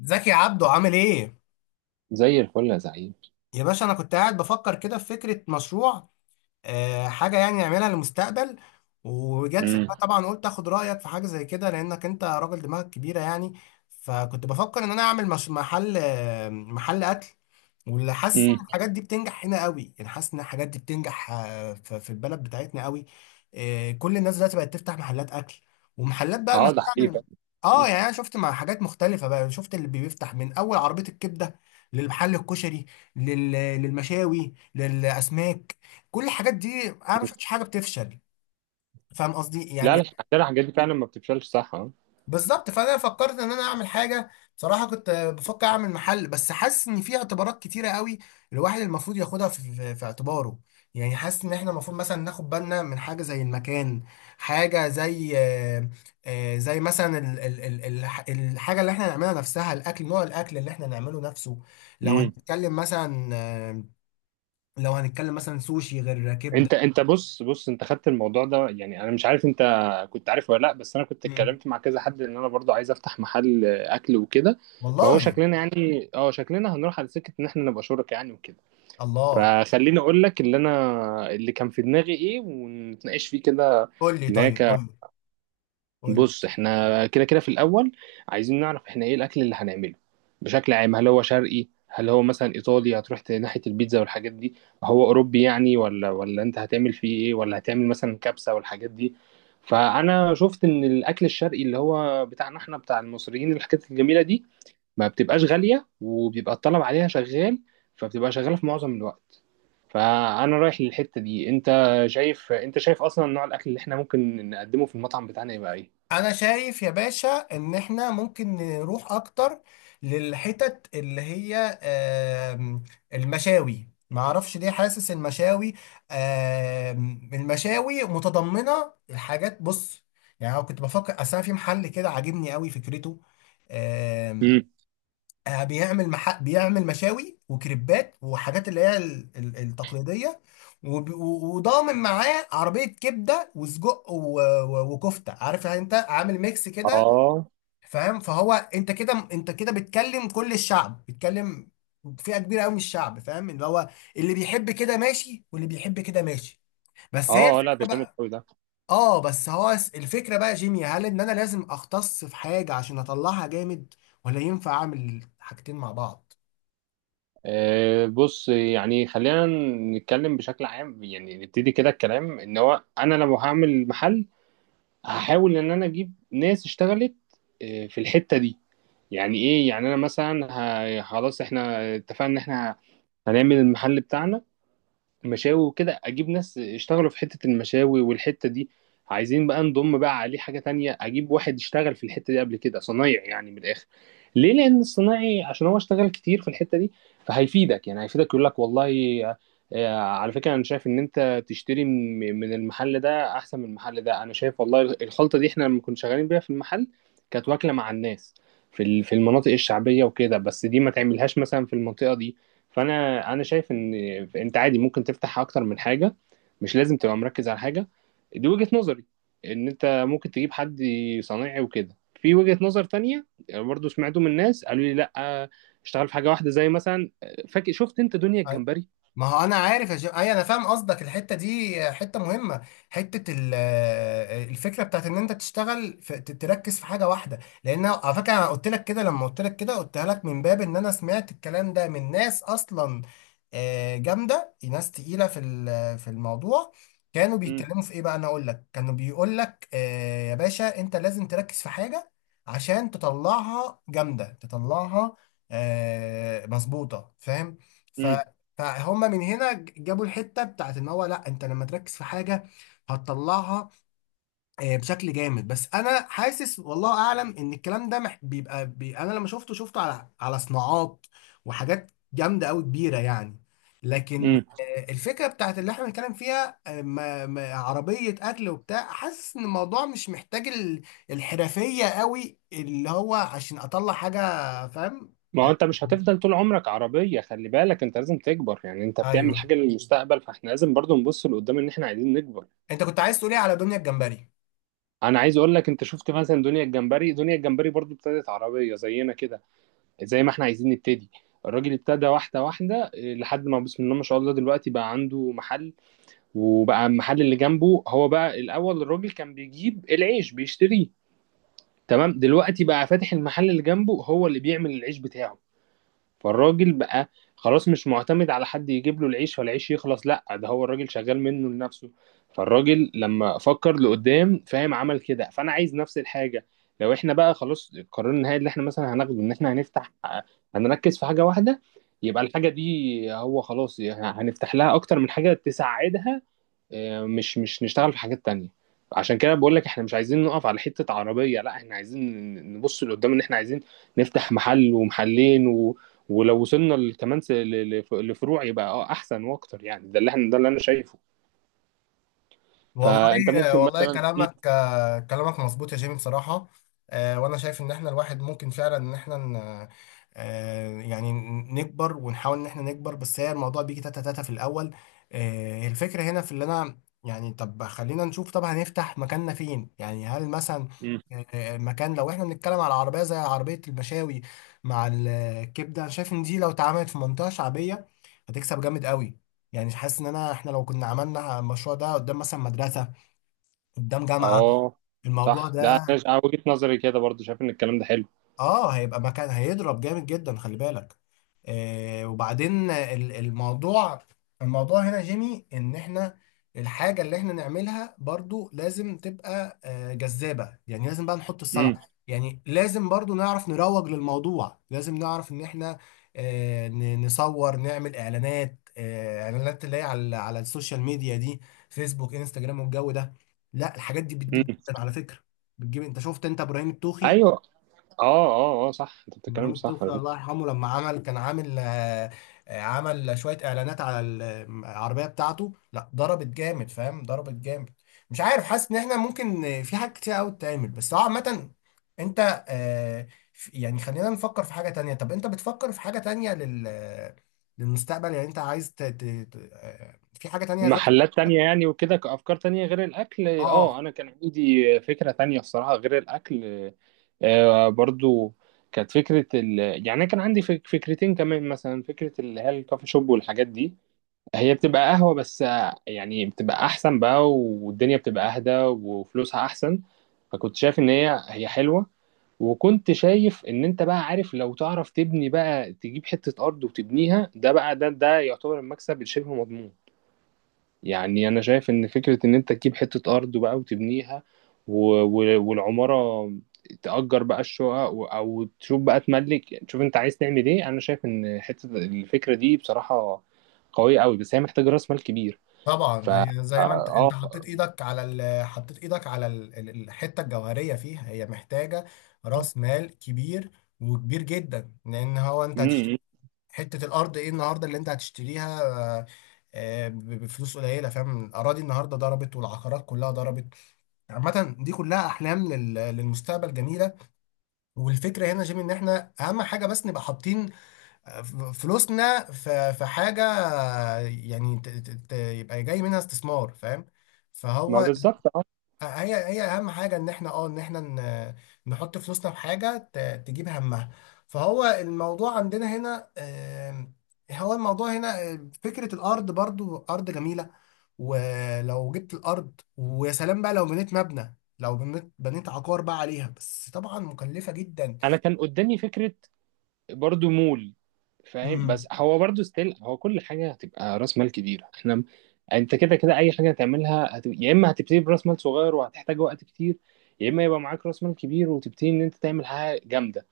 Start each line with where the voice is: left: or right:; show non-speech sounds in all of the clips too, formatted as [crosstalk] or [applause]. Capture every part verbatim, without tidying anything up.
left: زكي عبده عامل ايه؟
right: زي الفل يا زعيم.
left: يا باشا انا كنت قاعد بفكر كده في فكرة مشروع. آه، حاجة يعني نعملها للمستقبل. وجت في دماغي
right: امم
left: طبعا، قلت اخد رأيك في حاجة زي كده لأنك انت راجل دماغك كبيرة يعني. فكنت بفكر ان انا اعمل مش محل، آه، محل اكل، واللي حاسس ان
right: امم
left: الحاجات دي بتنجح هنا قوي، يعني حاسس ان الحاجات دي بتنجح، آه، ف- في البلد بتاعتنا قوي. آه، كل الناس دلوقتي بقت تفتح محلات اكل ومحلات، بقى ما
right: اه ده حقيقي
left: تعمل.
right: فعلا.
left: اه
right: مم.
left: يعني انا شفت مع حاجات مختلفة بقى، شفت اللي بيفتح من اول عربية الكبدة، للمحل الكشري، لل- للمشاوي، للاسماك، كل الحاجات دي انا ما شفتش حاجه بتفشل. فاهم قصدي
right: لا
left: يعني.
right: لا، فعلا الحاجات دي فعلا ما بتفشلش، صح اه.
left: بالظبط. فانا فكرت ان انا اعمل حاجه. بصراحه كنت بفكر اعمل محل، بس حاسس ان في اعتبارات كتيره قوي الواحد المفروض ياخدها في, في, في اعتباره. يعني حاسس ان احنا المفروض مثلا ناخد بالنا من حاجه زي المكان، حاجه زي، آه، آه، زي مثلا ال ال ال ال الحاجه اللي احنا نعملها نفسها، الاكل، نوع الاكل اللي احنا نعمله نفسه. لو
right: امم
left: هنتكلم مثلا آه، لو هنتكلم مثلا سوشي غير كبده.
right: انت انت بص بص، انت خدت الموضوع ده، يعني انا مش عارف انت كنت عارف ولا لا، بس انا كنت
left: مم.
right: اتكلمت مع كذا حد ان انا برضو عايز افتح محل اكل وكده. فهو
left: والله.
right: شكلنا يعني اه، شكلنا هنروح على سكه ان احنا نبقى شركاء يعني وكده.
left: الله.
right: فخليني اقول لك اللي انا اللي كان في دماغي ايه ونتناقش فيه كده.
left: قول لي، طيب
right: هناك،
left: قول لي، قول لي.
right: بص احنا كده كده في الاول عايزين نعرف احنا ايه الاكل اللي هنعمله بشكل عام، هل هو شرقي، هل هو مثلا ايطالي هتروح ت- ناحيه البيتزا والحاجات دي، هو اوروبي يعني، ولا ولا انت هتعمل فيه ايه، ولا هتعمل مثلا كبسه والحاجات دي. فانا شفت ان الاكل الشرقي اللي هو بتاعنا احنا بتاع المصريين، الحاجات الجميله دي ما بتبقاش غاليه، وبيبقى الطلب عليها شغال، فبتبقى شغاله في معظم الوقت. فانا رايح للحته دي. انت شايف، انت شايف اصلا نوع الاكل اللي احنا ممكن نقدمه في المطعم بتاعنا يبقى ايه؟
left: انا شايف يا باشا ان احنا ممكن نروح اكتر للحتت اللي هي، آم، المشاوي. ما اعرفش ليه حاسس المشاوي، آم، المشاوي متضمنه الحاجات، بص، يعني انا كنت بفكر اصل أنا في محل كده عاجبني قوي فكرته. آمم،
right: مم.
left: آه، بيعمل مح... بيعمل مشاوي وكريبات وحاجات اللي هي ال- ال- التقليديه، وب... و- وضامن معاه عربيه كبده وسجق و... و... وكفته، عارف يعني، انت عامل ميكس كده.
right: اه.
left: فاهم؟ فهو انت كده انت كده بتكلم كل الشعب، بتكلم فئه كبيره قوي من الشعب. فاهم اللي هو اللي بيحب كده ماشي، واللي بيحب كده ماشي. بس هي
right: اه، لا ده
left: الفكره
right: جامد
left: بقى.
right: قوي ده.
left: اه، بس هو س- الفكره بقى جيمي، هل ان انا لازم اختص في حاجه عشان اطلعها جامد، ولا ينفع اعمل حاجتين مع بعض؟
right: آه بص، يعني خلينا نتكلم بشكل عام يعني، نبتدي كده الكلام ان هو انا لو هعمل محل هحاول ان انا اجيب ناس اشتغلت آه في الحتة دي. يعني ايه؟ يعني انا مثلا، ه- خلاص احنا اتفقنا ان احنا هنعمل المحل بتاعنا مشاوي وكده، اجيب ناس يشتغلوا في حتة المشاوي والحتة دي. عايزين بقى نضم بقى عليه حاجة تانية، اجيب واحد يشتغل في الحتة دي قبل كده، صنايعي يعني من الاخر. ليه؟ لان الصنايعي عشان هو اشتغل كتير في الحتة دي، فهيفيدك يعني، هيفيدك يقول لك والله آه، على فكرة انا شايف ان انت تشتري من من المحل ده احسن من المحل ده، انا شايف والله الخلطة دي احنا لما كنا شغالين بيها في المحل كانت واكلة مع الناس في ال- في المناطق الشعبية وكده، بس دي ما تعملهاش مثلا في المنطقة دي. فانا، انا شايف ان انت عادي ممكن تفتح اكتر من حاجه، مش لازم تبقى مركز على حاجه، دي وجهه نظري، ان انت ممكن تجيب حد صنايعي وكده. في وجهه نظر تانية برضو سمعته من ناس قالوا لي لا، اشتغل في حاجه واحده زي مثلا، فاكر شفت انت دنيا الجمبري؟
left: ما هو انا عارف يا جماعه، اي انا فاهم قصدك. الحته دي حته مهمه، حته ال- الفكره بتاعت ان انت تشتغل في ت- تركز في حاجه واحده. لان على فكره، انا قلت لك كده، لما قلت لك كده قلتها لك من باب ان انا سمعت الكلام ده من ناس اصلا آه، جامده، ناس تقيله في ال- في الموضوع. كانوا
right: امم
left: بيتكلموا في ايه بقى، انا اقول لك، كانوا بيقول لك آه، يا باشا انت لازم تركز في حاجه عشان تطلعها جامده، تطلعها آه، مظبوطه. فاهم؟
right: امم
left: فهم من هنا ج- جابوا الحته بتاعت ان هو لا، انت لما تركز في حاجه هتطلعها آه، بشكل جامد. بس انا حاسس والله اعلم ان الكلام ده مح- بيبقى بي، انا لما شفته شفته على على صناعات وحاجات جامده قوي كبيره يعني. لكن
right: امم
left: آه، الفكره بتاعت اللي احنا بنتكلم فيها، آه، ما- ما- عربيه اكل وبتاع، حاسس ان الموضوع مش محتاج ال- الحرفيه قوي اللي هو عشان اطلع حاجه. فاهم؟
right: ما هو
left: آه،
right: انت مش هتفضل طول عمرك عربيه، خلي بالك انت لازم تكبر يعني، انت
left: ايوه،
right: بتعمل حاجه للمستقبل، فاحنا لازم برضو نبص لقدام ان احنا عايزين نكبر.
left: انت كنت عايز تقولي على دنيا الجمبري.
right: انا عايز اقول لك، انت شفت مثلا دنيا الجمبري، دنيا الجمبري برضو ابتدت عربيه زينا كده، زي ما احنا عايزين نبتدي. الراجل ابتدى واحدة واحدة إيه، لحد ما بسم الله ما شاء الله دلوقتي بقى عنده محل، وبقى المحل اللي جنبه هو، بقى الأول الراجل كان بيجيب العيش بيشتريه، تمام، دلوقتي بقى فاتح المحل اللي جنبه هو اللي بيعمل العيش بتاعه. فالراجل بقى خلاص مش معتمد على حد يجيب له العيش فالعيش يخلص، لا ده هو الراجل شغال منه لنفسه. فالراجل لما فكر لقدام، فاهم، عمل كده. فانا عايز نفس الحاجه. لو احنا بقى خلاص القرار النهائي اللي احنا مثلا هناخده ان احنا هنفتح، هنركز في حاجه واحده، يبقى الحاجه دي هو خلاص يعني هنفتح لها اكتر من حاجه تساعدها، آه، مش، مش نشتغل في حاجات تانية. عشان كده بقول لك احنا مش عايزين نقف على حتة عربية، لا احنا عايزين نبص لقدام، ان احنا عايزين نفتح محل ومحلين و... ولو وصلنا ل- كمان س- ل- ل- لفروع يبقى اه احسن واكتر يعني. ده اللي احنا، ده اللي انا شايفه. فانت
left: والله
right: ممكن
left: والله
right: مثلا [laughs] مم.
left: كلامك آه، كلامك مظبوط يا جيمي، بصراحة. آه، وأنا شايف إن إحنا الواحد ممكن فعلا إن إحنا ن- آه، يعني نكبر، ونحاول إن إحنا نكبر، بس هي الموضوع بيجي تاتا تاتا في الأول. آه، الفكرة هنا في اللي أنا، يعني طب خلينا نشوف، طب هنفتح مكاننا فين يعني؟ هل مثلا
right: مم.
left: آه، مكان، لو إحنا بنتكلم على عربية زي عربية المشاوي مع الكبدة، أنا شايف إن دي لو اتعملت في منطقة شعبية هتكسب جامد قوي. يعني حاسس ان انا احنا لو كنا عملنا المشروع ده قدام مثلا مدرسه، قدام جامعه،
right: اه
left: الموضوع
right: صح، ده
left: ده
right: انا ش- أنا وجهة نظري كده برضو، شايف ان الكلام ده حلو.
left: اه هيبقى مكان هيضرب جامد جدا، خلي بالك. آه وبعدين ال- الموضوع، الموضوع هنا جيمي، ان احنا الحاجة اللي احنا نعملها برضو لازم تبقى آه جذابة. يعني لازم بقى نحط
right: امم
left: الصنعة، يعني لازم برضو نعرف نروج للموضوع. لازم نعرف ان احنا آه ن- نصور، نعمل اعلانات، آه اعلانات اللي هي على على السوشيال ميديا دي، فيسبوك، انستجرام، والجو ده. لا الحاجات دي بتجيب
right: امم
left: جدا، على فكرة بتجيب. انت شفت انت ابراهيم التوخي؟
right: ايوه. اه اه اه، صح، انت بتتكلم
left: ابراهيم
right: صح.
left: الطفل الله يرحمه، لما عمل كان عامل آه، آه، عمل شويه اعلانات على العربيه بتاعته، لا ضربت جامد، فاهم، ضربت جامد. مش عارف، حاسس ان احنا ممكن آه، في حاجات كتير قوي تتعمل، بس هو عامه. انت آه، في- يعني خلينا نفكر في حاجه تانية. طب انت بتفكر في حاجه تانية لل للمستقبل؟ يعني انت عايز ت... ت... ت- آه، في حاجه تانية غير؟
right: محلات تانية يعني وكده، كأفكار تانية غير الأكل، اه
left: اه،
right: أنا كان عندي فكرة تانية الصراحة غير الأكل، آه برضو، كانت فكرة ال... يعني أنا كان عندي فك- فكرتين كمان، مثلا فكرة اللي هي الكافي شوب والحاجات دي، هي بتبقى قهوة بس آه، يعني بتبقى أحسن بقى، والدنيا بتبقى أهدى، وفلوسها أحسن، فكنت شايف إن هي، هي حلوة. وكنت شايف ان انت بقى عارف، لو تعرف تبني بقى، تجيب حتة ارض وتبنيها، ده بقى، ده ده يعتبر المكسب الشبه مضمون. يعني انا شايف ان فكرة ان انت تجيب حتة ارض بقى وتبنيها، و... و... والعمارة تأجر بقى الشقق و... او تشوف بقى تملك، تشوف انت عايز تعمل ايه. انا شايف ان حتة الفكرة دي بصراحة قوية قوي، بس هي محتاجة راس مال كبير. ف
left: طبعا
right: اه
left: هي زي ما انت، انت
right: آه.
left: حطيت ايدك على ال... حطيت ايدك على ال... ال- الحته الجوهريه فيها، هي محتاجه راس مال كبير. وكبير جدا، لان هو انت
right: م-
left: هتشتري
right: م.
left: حته الارض ايه النهارده اللي انت هتشتريها؟ آه، آه، ب- بفلوس قليله؟ فاهم، الاراضي النهارده ضربت، والعقارات كلها ضربت. عامه دي كلها احلام لل... للمستقبل جميله. والفكره هنا يا جيمي، ان احنا اهم حاجه بس نبقى حاطين فلوسنا في في حاجة. يعني ت- ت- ت- يبقى جاي منها استثمار. فاهم؟
right: ما
left: فهو
right: بالظبط اه.
left: هي هي أهم حاجة إن إحنا، أه إن إحنا ن- نحط فلوسنا في حاجة ت- تجيب همها. فهو الموضوع عندنا هنا، آم، هو الموضوع هنا آم، فكرة الأرض. برضو أرض جميلة، ولو جبت الأرض ويا سلام بقى، لو بنيت مبنى، لو بنيت بنيت عقار بقى عليها، بس طبعا مكلفة جدا.
right: انا كان قدامي فكرة برضو، مول، فاهم،
left: مم.
right: بس هو برضو ستيل هو كل حاجه هتبقى راس مال كبيره، احنا م- انت كده كده اي حاجه هتعملها هت... يا اما هتبتدي براس مال صغير وهتحتاج وقت كتير، يا اما يبقى معاك راس مال كبير وتبتدي ان انت تعمل حاجه جامده.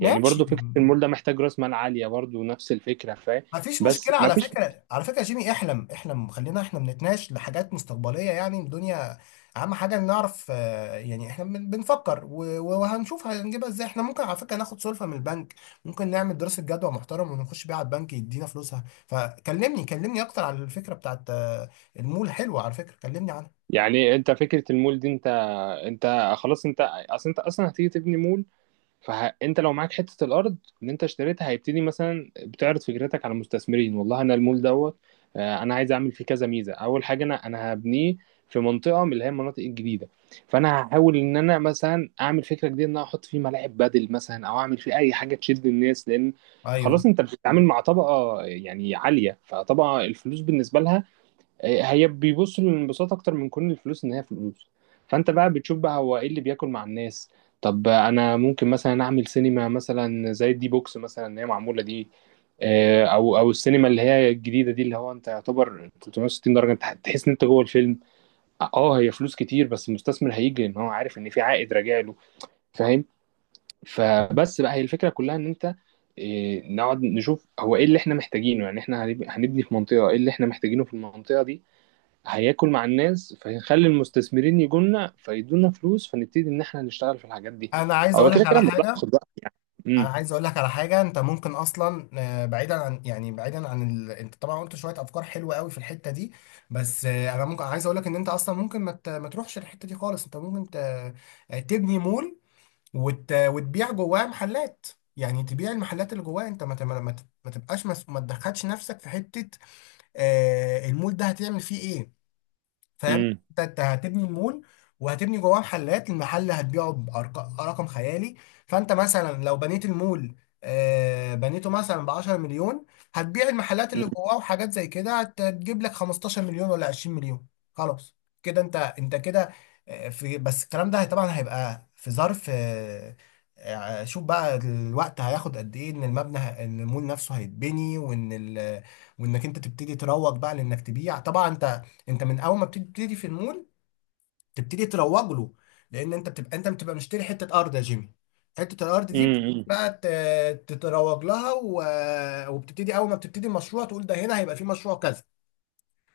right: يعني
left: ماشي.
right: برضو فكره المول ده محتاج راس مال عاليه، برضو نفس الفكره فاهم.
left: ما فيش
right: بس
left: مشكلة.
right: ما
left: على
right: فيش.
left: فكرة، على فكرة يا جيمي احلم، احلم، خلينا احنا بنتناقش لحاجات مستقبلية. يعني الدنيا اهم حاجة إن نعرف، آه، يعني احنا بن- بنفكر و- و- وهنشوف هنجيبها ازاي. احنا ممكن على فكرة ناخد سلفة من البنك، ممكن نعمل دراسة جدوى محترم ونخش بيها على البنك يدينا فلوسها. فكلمني، كلمني اكتر على الفكرة بتاعت آه، المول، حلوة على فكرة، كلمني عنها.
right: يعني انت فكره المول دي، انت انت خلاص انت، اصل انت اصلا هتيجي تبني مول، فانت لو معاك حته الارض اللي انت اشتريتها، هيبتدي مثلا بتعرض فكرتك على المستثمرين، والله انا المول دوت آه، انا عايز اعمل فيه كذا ميزه، اول حاجه انا، انا هبنيه في منطقه من اللي هي المناطق الجديده، فانا هحاول ان انا مثلا اعمل فكره جديده ان انا احط فيه ملاعب بدل مثلا، او اعمل فيه اي حاجه تشد الناس، لان
left: ايوه.
right: خلاص انت بتتعامل مع طبقه يعني عاليه، فطبعا الفلوس بالنسبه لها، هي بيبصوا للانبساط اكتر من كون الفلوس ان هي فلوس. فانت بقى بتشوف بقى هو ايه اللي بياكل مع الناس. طب انا ممكن مثلا اعمل سينما مثلا، زي الدي بوكس مثلا اللي هي معموله دي، آه، او، او السينما اللي هي الجديده دي، اللي هو انت يعتبر ثلاث مية وستين درجه انت تحس ان انت جوه الفيلم. اه، هي فلوس كتير بس المستثمر هيجي ان هو عارف ان في عائد راجع له، فاهم. فبس بقى، هي الفكره كلها ان انت آه، نقعد نشوف هو ايه اللي احنا محتاجينه، يعني احنا هنب- هنبني في منطقه، ايه اللي احنا محتاجينه في المنطقه دي هياكل مع الناس، فهنخلي المستثمرين يجولنا فيدونا فلوس، فنبتدي ان احنا نشتغل في الحاجات دي.
left: انا عايز
right: هو
left: اقول لك
right: كده كده
left: على
right: الموضوع
left: حاجة.
right: هياخد وقت يعني.
left: انا
right: امم
left: عايز اقول لك على حاجه، انت ممكن اصلا آه، بعيدا عن، يعني بعيدا عن ال... انت طبعا قلت شويه افكار حلوه قوي في الحته دي، بس آه، انا ممكن عايز اقول لك ان انت اصلا ممكن ما, ت... ما تروحش الحته دي خالص. انت ممكن ت... آه، تبني مول، وت... وتبيع جواه محلات. يعني تبيع المحلات اللي جواه، انت ما ت... ما, ت... ما تبقاش مس... ما تدخلش نفسك في حته آه، المول ده هتعمل فيه ايه. فاهم؟
right: امم
left: انت انت هتبني المول، وهتبني جواه محلات، المحل هتبيعه برقم خيالي. فانت مثلا لو بنيت المول، آه، بنيته مثلا ب عشرة مليون، هتبيع المحلات اللي جواه وحاجات زي كده هت- هتجيب لك خمستاشر مليون ولا عشرين مليون. خلاص، كده انت، انت كده آه، في بس الكلام ده طبعا هيبقى في ظرف، آه، آه، شوف بقى الوقت هياخد قد ايه، ان المبنى ه- ان المول نفسه هيتبني، وان ال- وانك انت تبتدي تروج بقى، لانك تبيع. طبعا انت انت من اول ما بتبتدي في المول تبتدي تروج له، لان انت بتبقى انت بتبقى مشتري حته ارض يا جيمي. حته الارض دي
right: امم
left: بقى ت- تتروج لها، و... وبتبتدي اول ما بتبتدي المشروع تقول ده هنا هيبقى في مشروع كذا.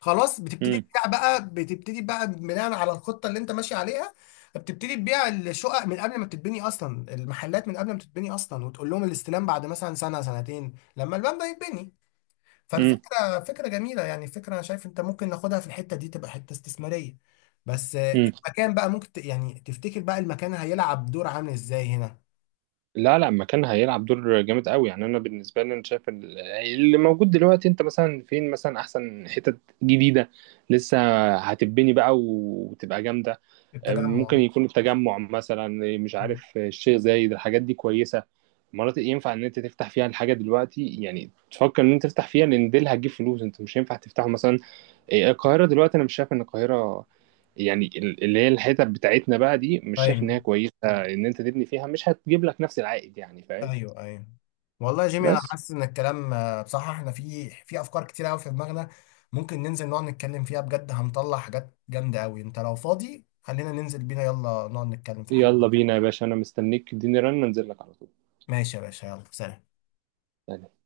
left: خلاص بتبتدي
right: امم
left: تبيع بقى، بتبتدي بقى بناء على الخطه اللي انت ماشي عليها، بتبتدي تبيع الشقق من قبل ما تتبني اصلا، المحلات من قبل ما تتبني اصلا، وتقول لهم الاستلام بعد مثلا سنه سنتين لما الباب ده يتبني.
right: امم
left: فالفكرة فكرة جميلة، يعني فكرة أنا شايف أنت ممكن ناخدها، في الحتة دي تبقى حتة استثمارية، بس آه،
right: امم
left: المكان بقى ممكن ت- يعني تفتكر بقى المكان هيلعب دور عامل إزاي هنا؟
right: لا لا، مكان هيلعب دور جامد قوي يعني. انا بالنسبه لي انا شايف ال- اللي موجود دلوقتي، انت مثلا فين مثلا احسن حتت جديده لسه هتبني بقى وتبقى جامده،
left: في التجمع.
right: ممكن يكون التجمع مثلا، مش
left: مم.
right: عارف، الشيخ زايد، الحاجات دي كويسه، مناطق ينفع ان انت تفتح فيها الحاجه دلوقتي، يعني تفكر ان انت تفتح فيها لان دي اللي هتجيب فلوس. انت مش هينفع تفتحه مثلا إيه، القاهره دلوقتي، انا مش شايف ان القاهره يعني ال- اللي هي الحتت بتاعتنا بقى دي، مش شايف ان
left: أيوه،
right: هي كويسه ان انت تبني فيها، مش هتجيب لك نفس العائد يعني فاهم.
left: أيوه، أيوه. والله يا جيمي أنا
right: بس
left: حاسس إن الكلام آه، بصراحة إحنا في في أفكار كتير أوي في دماغنا، ممكن ننزل نقعد نتكلم فيها بجد، هنطلع حاجات جامدة أوي. أنت لو فاضي خلينا ننزل بينا، يلا نقعد نتكلم في الحاجات دي.
right: يلا بينا يا باشا، انا مستنيك، اديني رن انزل لك على
left: ماشي يا باشا، يلا سلام.
right: طول.